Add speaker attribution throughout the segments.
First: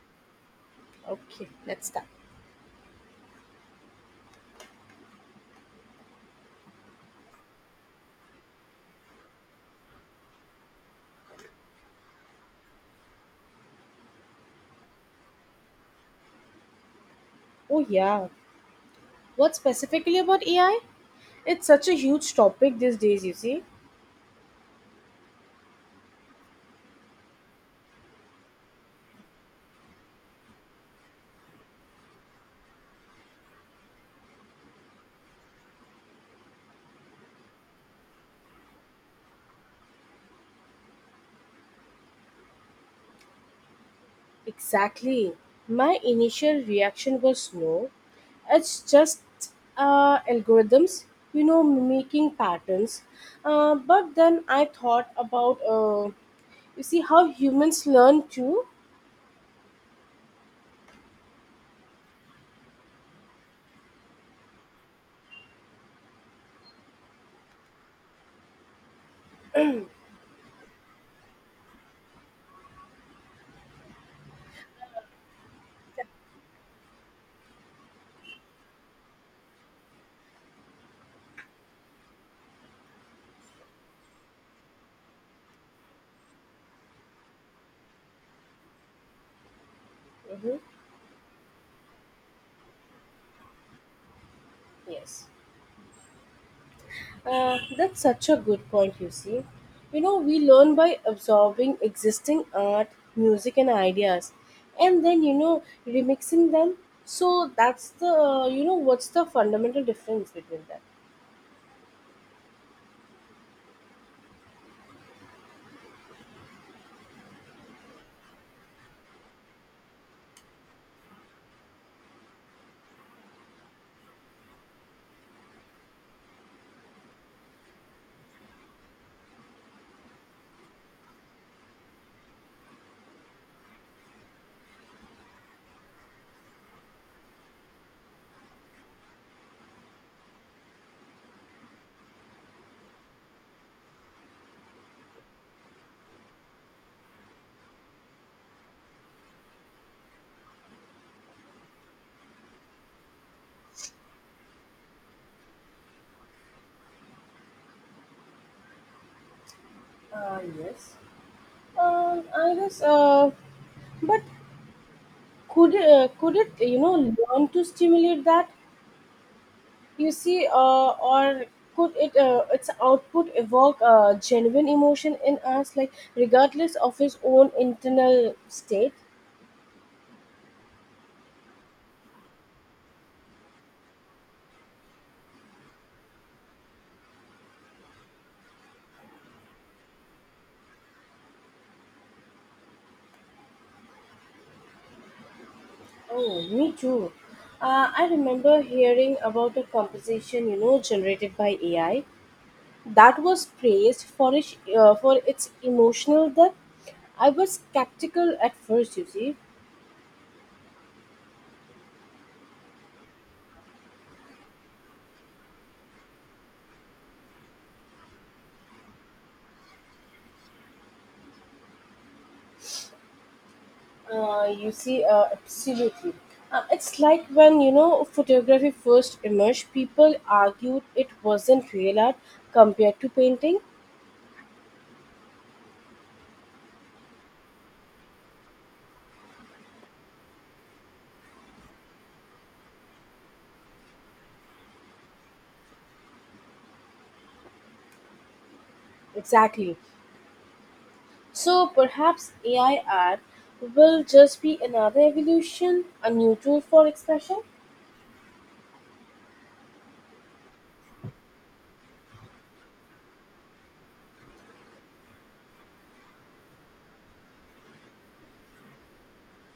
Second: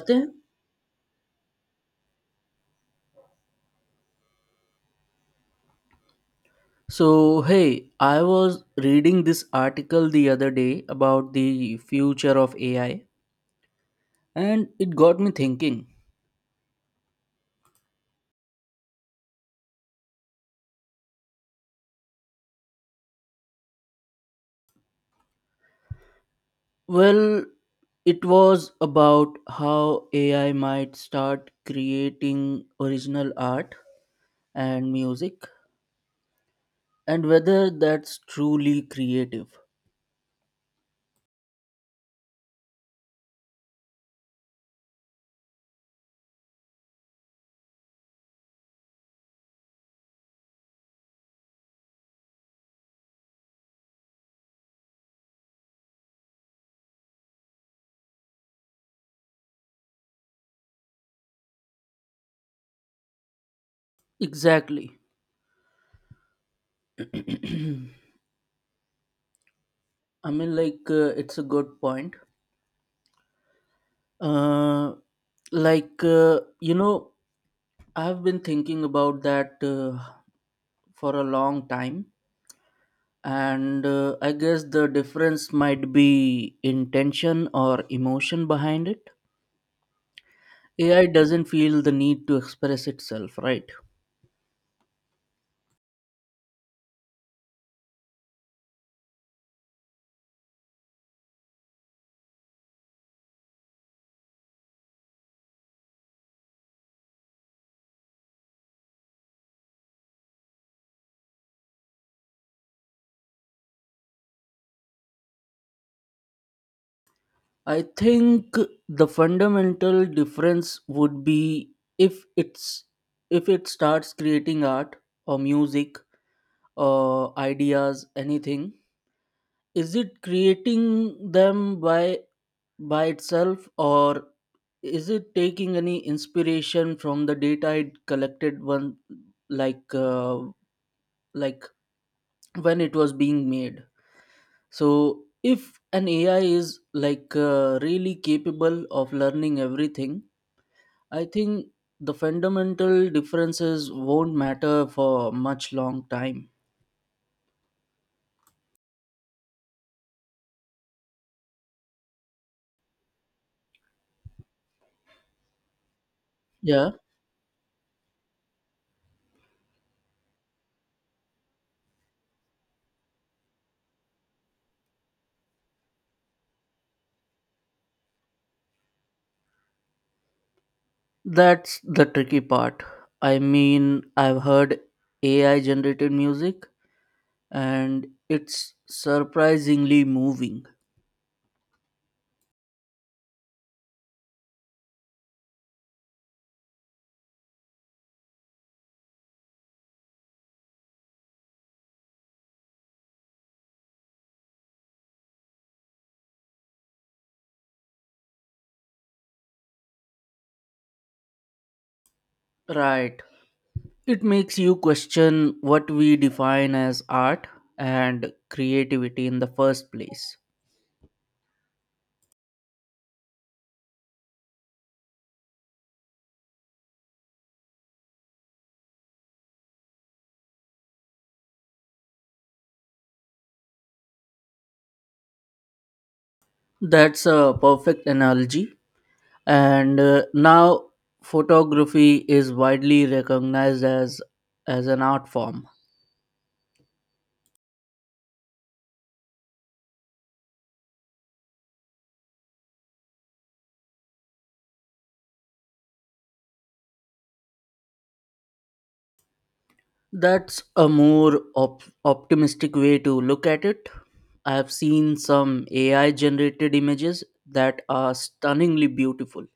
Speaker 1: Okay.
Speaker 2: Okay, let's start.
Speaker 1: So, hey, I was reading this article the other day about the future of AI, and it got me thinking.
Speaker 2: Oh, yeah. What specifically about AI? It's such a huge topic these days, you see.
Speaker 1: Well, it was about how AI might start creating original art and music, and whether that's truly creative.
Speaker 2: Exactly. My initial reaction was no. It's just algorithms, mimicking patterns. But then I thought about, how humans learn too.
Speaker 1: Exactly. It's a good point. Uh, like, uh, you know, I've been thinking about that for a long time, and I guess the difference might be intention or emotion behind it.
Speaker 2: Hmm.
Speaker 1: AI doesn't feel the need to express itself, right?
Speaker 2: Yes. That's such a good point, you see. You know, we learn by absorbing existing art, music, and ideas, and then, remixing them. So that's what's the fundamental difference between them?
Speaker 1: I think the fundamental difference would be if it's if it starts creating art or music or ideas, anything. Is it creating them by itself, or is it taking any inspiration from the data it collected one, like uh, like when it was being made. So if an AI is really capable of learning everything, I think the fundamental differences won't matter for much long time.
Speaker 2: Yes. I guess, but could uh, could it, you
Speaker 1: Yeah,
Speaker 2: know, learn to stimulate that? You see, or could it its output evoke a genuine emotion in us, like regardless of his own internal state?
Speaker 1: that's the tricky part. I mean, I've heard AI generated music and it's surprisingly moving.
Speaker 2: Oh, me too. I remember hearing about a composition, generated by AI that was praised for its emotional depth. I was skeptical at first, you see.
Speaker 1: Right. It makes you question what we define as art and creativity in the first place.
Speaker 2: Absolutely. It's like when, photography first emerged, people argued it wasn't real art compared to painting.
Speaker 1: That's a perfect analogy. And now photography is widely recognized as an art form.
Speaker 2: Exactly. So perhaps AI art will just be another evolution, a new tool for expression.
Speaker 1: That's a more optimistic way to look at it. I have seen some AI generated images that are stunningly beautiful.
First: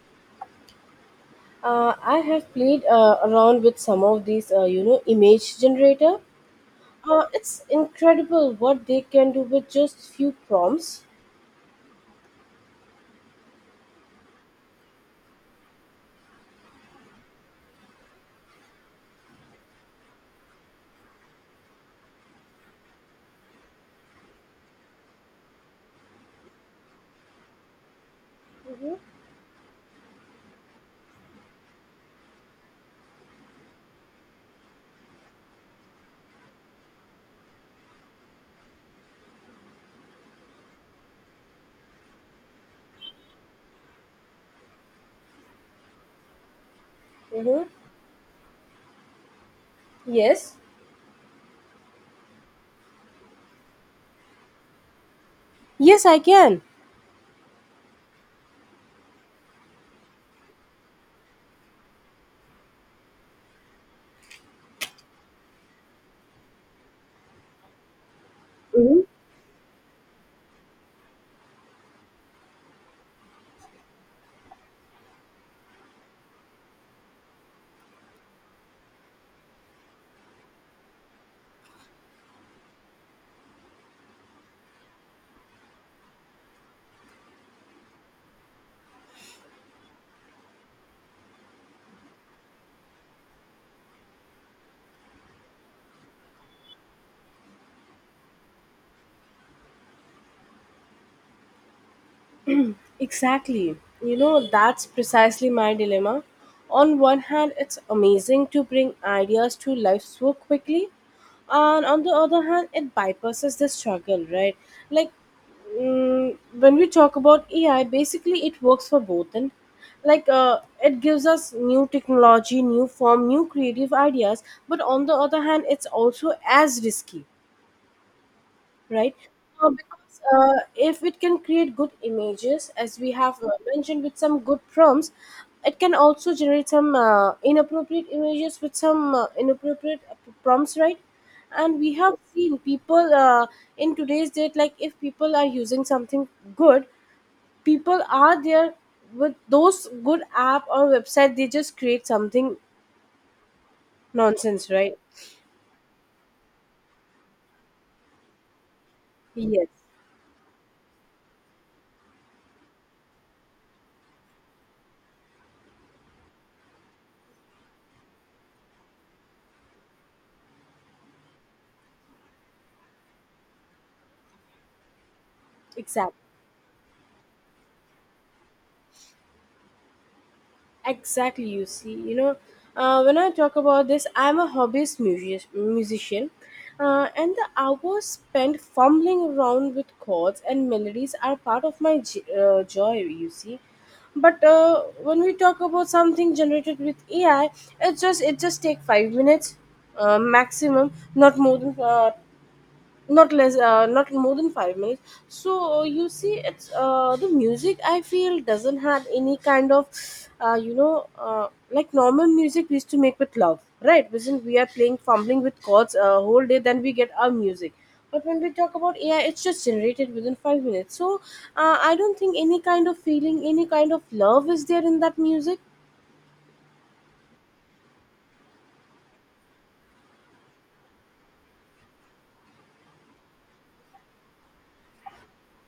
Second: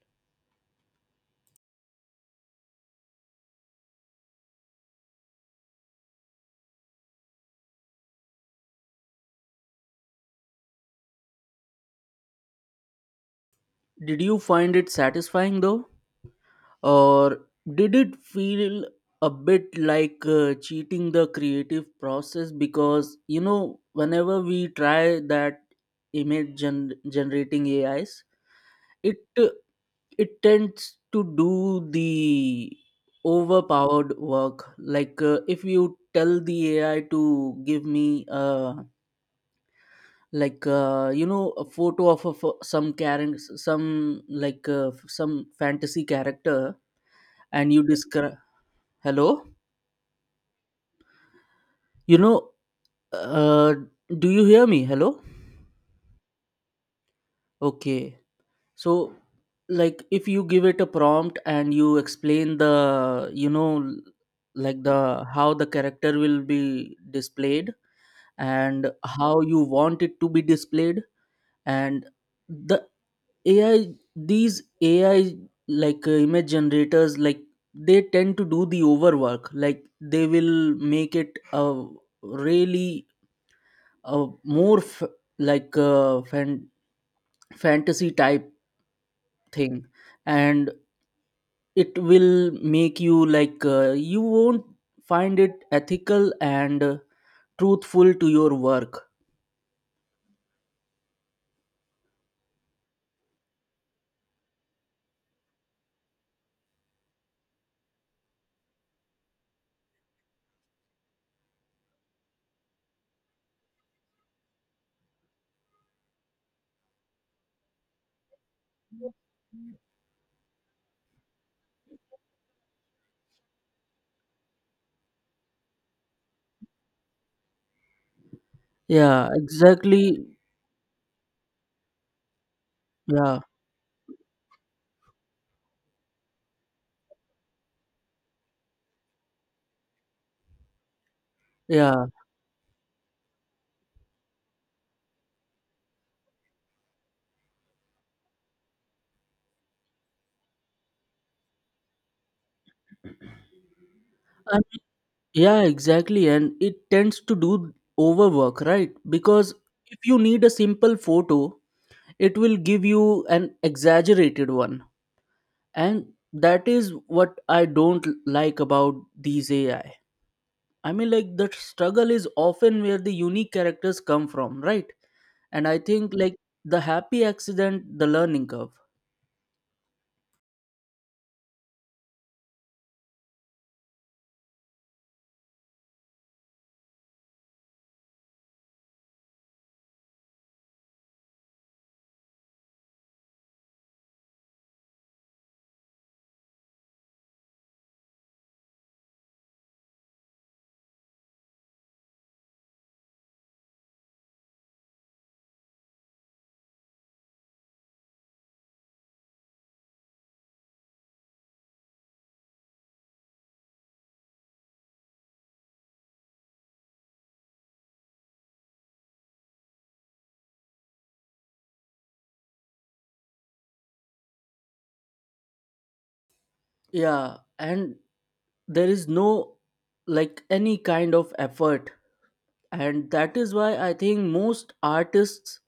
Speaker 2: I have played around with some of these, image generator. It's incredible what they can do with just few prompts.
Speaker 1: Did you find it satisfying though? Or did it feel a bit like cheating the creative process? Because you know, whenever we try that, image generating AIs,
Speaker 2: Mm-hmm.
Speaker 1: it uh, it tends to do the overpowered work. Like if you tell the AI to give me you know, a photo of a, some character, some some fantasy character,
Speaker 2: Mm-hmm.
Speaker 1: and you describe. Hello.
Speaker 2: Yes.
Speaker 1: You know, uh, do you hear me? Hello?
Speaker 2: Yes, I can.
Speaker 1: Okay. So, like, if you give it a prompt and you explain the, you know, like the how the character will be displayed and how you want it to be displayed, and the AI, these AI, image generators, like, they tend to do the overwork. Like they will make it a really more like uh, fan- fantasy type thing, and it will make you you won't find it ethical and truthful to your work.
Speaker 2: Exactly. You know, that's precisely my dilemma. On one hand, it's amazing to bring ideas to life so quickly, and on the other hand, it bypasses the struggle, right? Like, when we talk about AI, basically it works for both, and it gives us new technology, new form, new creative ideas, but on the other hand, it's also as risky, right?
Speaker 1: Yeah,
Speaker 2: Because
Speaker 1: exactly.
Speaker 2: if it can create good images, as we
Speaker 1: Yeah.
Speaker 2: have mentioned with some good prompts, it can also generate some inappropriate images with some inappropriate prompts, right? And we
Speaker 1: Yeah.
Speaker 2: have seen people in today's date, like if people are using something good, people are there with those good app or website, they just create something
Speaker 1: I
Speaker 2: nonsense,
Speaker 1: mean,
Speaker 2: right?
Speaker 1: yeah, exactly, and it tends to do overwork, right? Because
Speaker 2: Yes,
Speaker 1: if you need a simple photo, it will give you an exaggerated one, and that is what I don't like about these AI. I mean, like, the struggle is often where the unique characters come from, right? And I think
Speaker 2: exactly.
Speaker 1: like the happy accident, the learning curve.
Speaker 2: Exactly, you see, when I talk about this, I'm a musician, and the hours spent fumbling around with chords and melodies are part of my joy, you see. But when we talk about something generated with AI, it just take 5 minutes maximum, not more than not more than 5 minutes. So you see, it's the music I feel doesn't have any kind of, like normal music we used to make with love, right? Wasn't we are playing fumbling with chords a whole day, then we get our music. But when we talk about AI, it's just generated within 5 minutes. So I don't think any kind of feeling, any kind of love is there in that music.
Speaker 1: Yeah, and there is no like any kind of effort, and that is why I think most artists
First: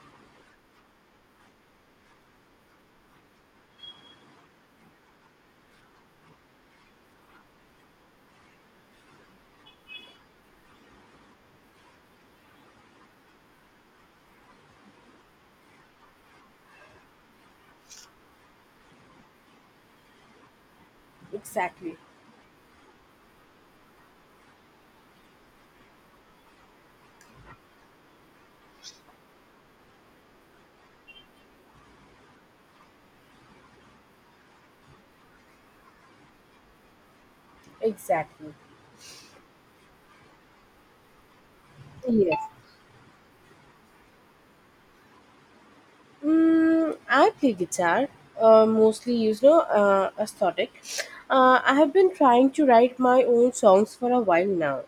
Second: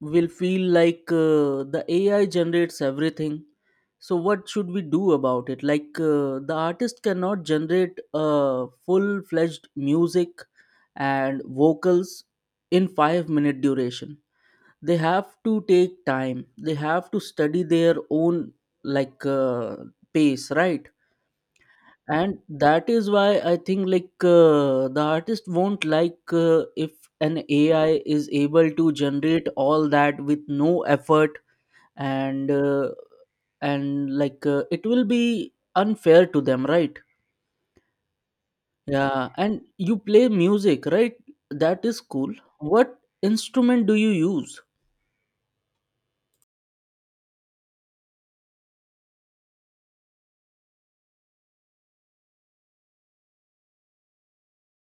Speaker 1: will feel like the AI generates everything. So what should we do about it? Like the artist cannot generate full-fledged music and vocals in five-minute duration. They have to take time. They have to study their own like uh, pace, right?
Speaker 2: Exactly,
Speaker 1: And that is why I think like the artist won't like if an AI is able to generate all that with no effort and it will be unfair to them, right?
Speaker 2: exactly.
Speaker 1: Yeah, and you play music, right? That is cool.
Speaker 2: Yes.
Speaker 1: What instrument do you use?
Speaker 2: Mm, I play guitar, mostly, aesthetic. I have been trying to write my own songs for a while now.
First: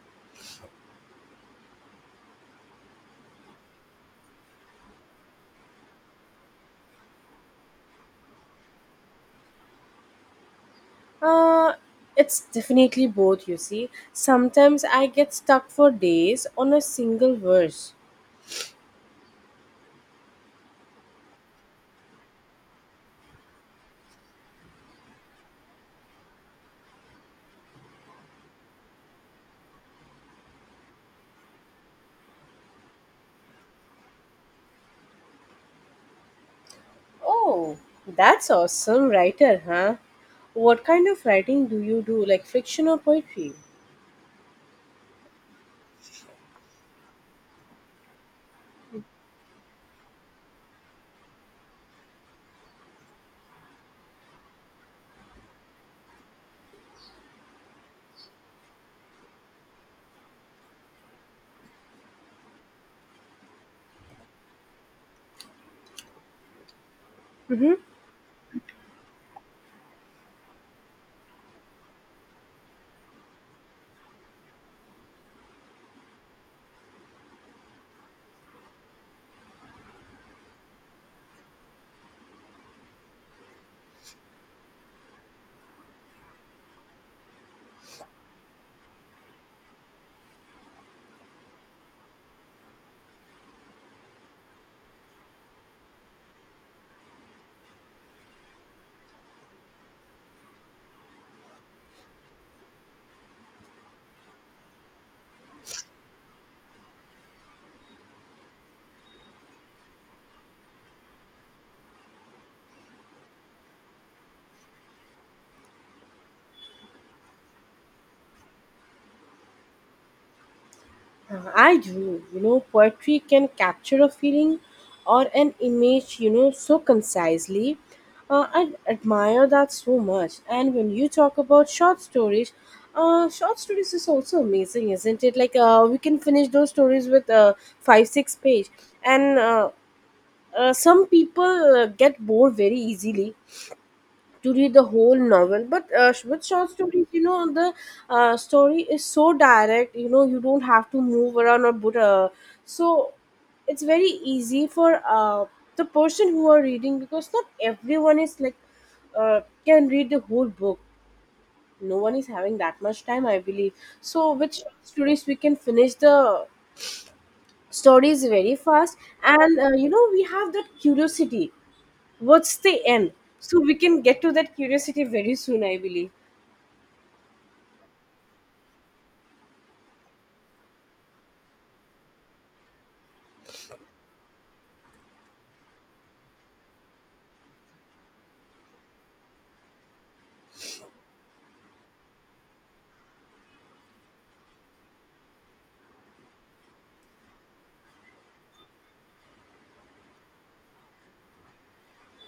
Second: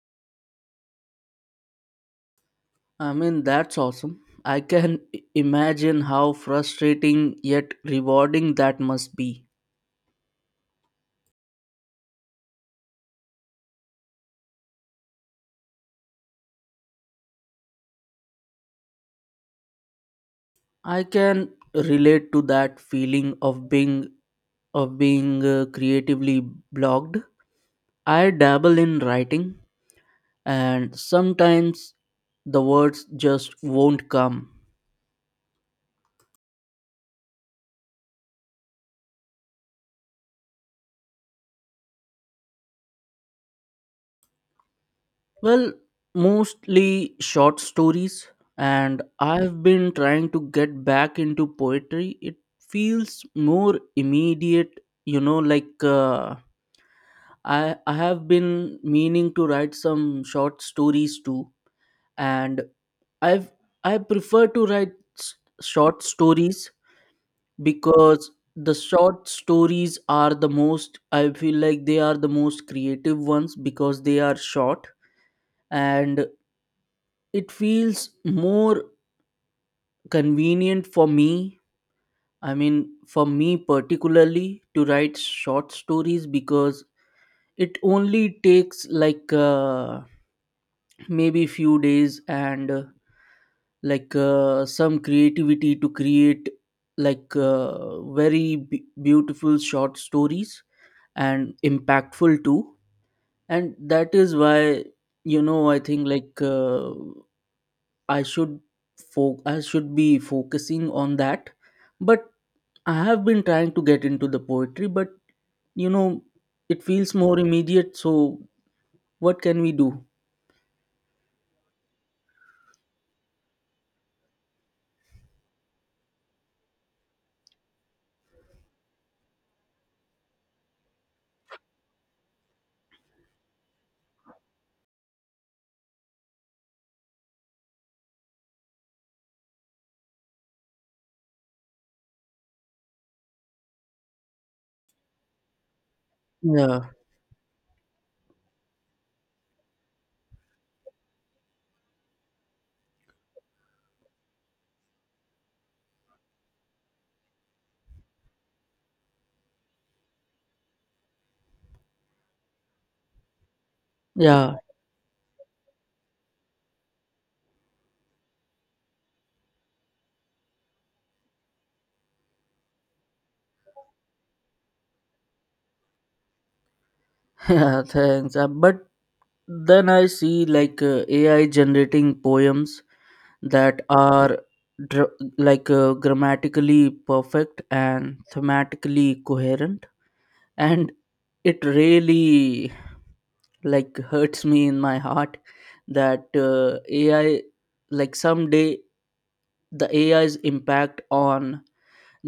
Speaker 1: I mean, that's awesome. I can imagine how frustrating yet rewarding that must be.
Speaker 2: Uh, it's definitely both, you see. Sometimes I get stuck for days on a single verse.
Speaker 1: I can relate to that feeling of being, creatively blocked. I dabble in writing, and sometimes the words just won't come.
Speaker 2: Oh, that's awesome, writer, huh? What kind of writing do you do, like fiction or poetry?
Speaker 1: Well, mostly short stories, and I've been trying to get back into poetry. It feels more immediate, you know, like I have been meaning to write some short stories too, and I've I prefer to write s- short stories because the short stories are the most, I feel like they are the most creative ones because they are short, and it feels more convenient for me. I mean, for me particularly, to write short stories because it only takes maybe few days and some creativity to create very beautiful short stories, and impactful too. And that is why, you know, I think like i should I should be focusing on that. But I have been trying to get into the poetry, but you know, it feels more immediate, so what can we do?
Speaker 2: I do. You know, poetry can capture a feeling or an image, so concisely. I admire that so much. And when you talk about short stories is also amazing, isn't it? We can finish those stories with five, six page. And Some people get bored very easily to read the whole novel, but with short
Speaker 1: Yeah.
Speaker 2: stories, you know, the story is so direct. You know, you don't have to move around or put, so it's very easy for the person who are reading, because not everyone is like can read the whole book. No one is having that much time, I believe. So
Speaker 1: Yeah.
Speaker 2: with short stories we can finish the stories very fast, and you know, we have that curiosity, what's the end. So we can get to that curiosity very soon, I believe.
Speaker 1: Yeah, thanks. But then I see like AI generating poems that are dr- grammatically perfect and thematically coherent, and it really like hurts me in my heart that AI, like someday the AI's impact on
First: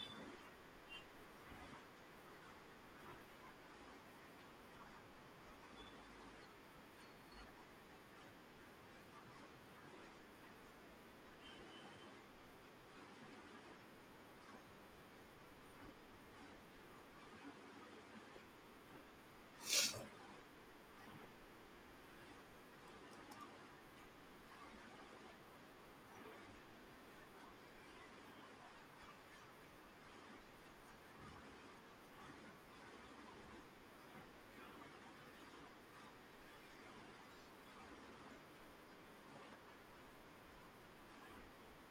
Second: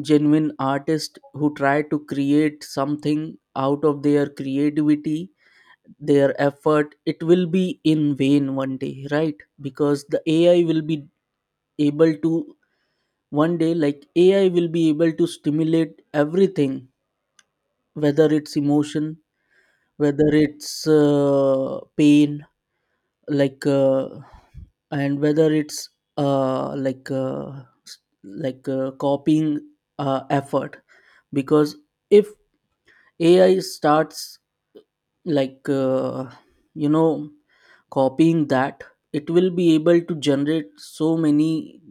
Speaker 1: genuine artists who try to create something out of their creativity, their effort, it will be in vain one day, right? Because the AI will be able to, one day, like AI will be able to stimulate everything, whether it's emotion, whether it's pain, like uh, and whether it's uh, like uh, copying effort. Because if AI starts like uh, you know copying that, it will be able to generate so many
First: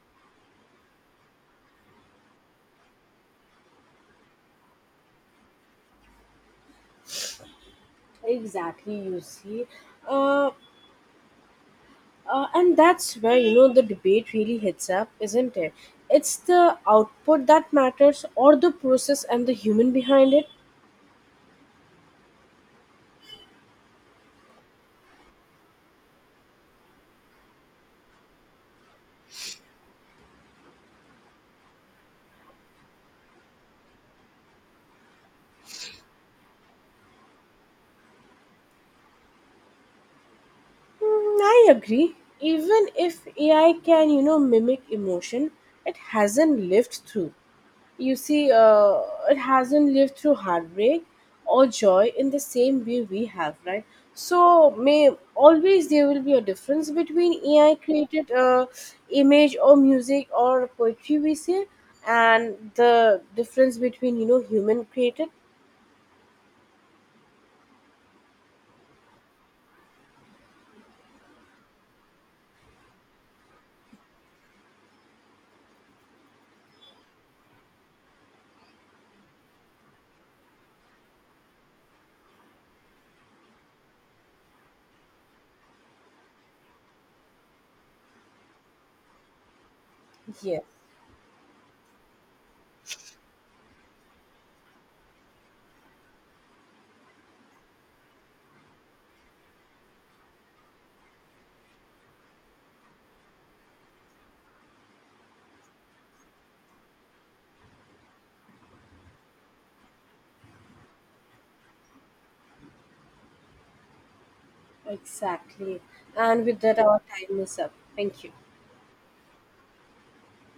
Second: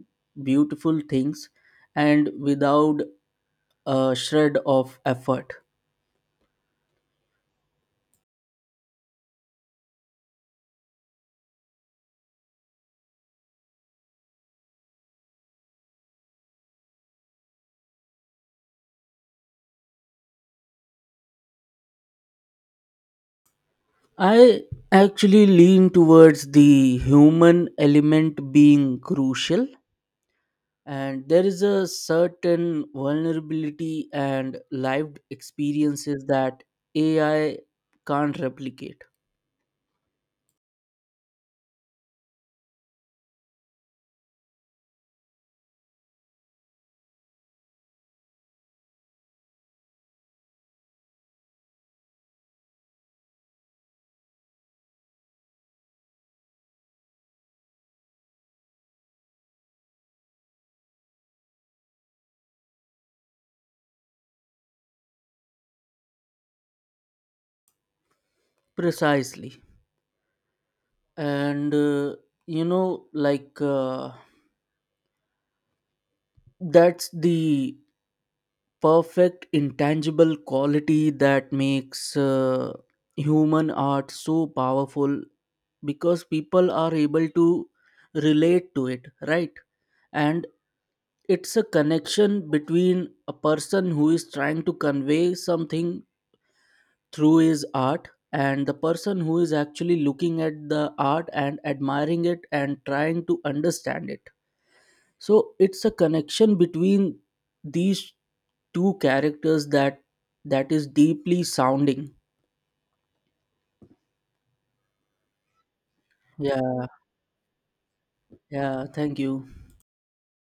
Speaker 1: beautiful things, and without a shred of effort.
Speaker 2: Exactly, you see. Uh, and that's where, the debate really hits up, isn't it? It's the output that matters, or the process and the human behind it.
Speaker 1: I actually lean towards the human element being crucial, and there is a certain vulnerability and lived experiences that AI can't replicate.
Speaker 2: Mm, I agree. Even if AI can, mimic emotion, it hasn't lived through. You see, it hasn't lived through heartbreak or joy in the same way we have, right? So, may always there will be a difference between AI created image or music or poetry, we say, and the difference between, you know, human created.
Speaker 1: Precisely. And you know like uh, that's the perfect intangible quality that makes human art so powerful, because people are able to relate to it, right? And
Speaker 2: Yes,
Speaker 1: it's a connection between a person who is trying to convey something through his art and the person who is actually looking at the art and admiring it and trying to understand it. So it's a connection between these two characters that is deeply sounding.
Speaker 2: exactly. And with that,
Speaker 1: Yeah.
Speaker 2: our time is up. Thank you.
Speaker 1: Yeah, thank you.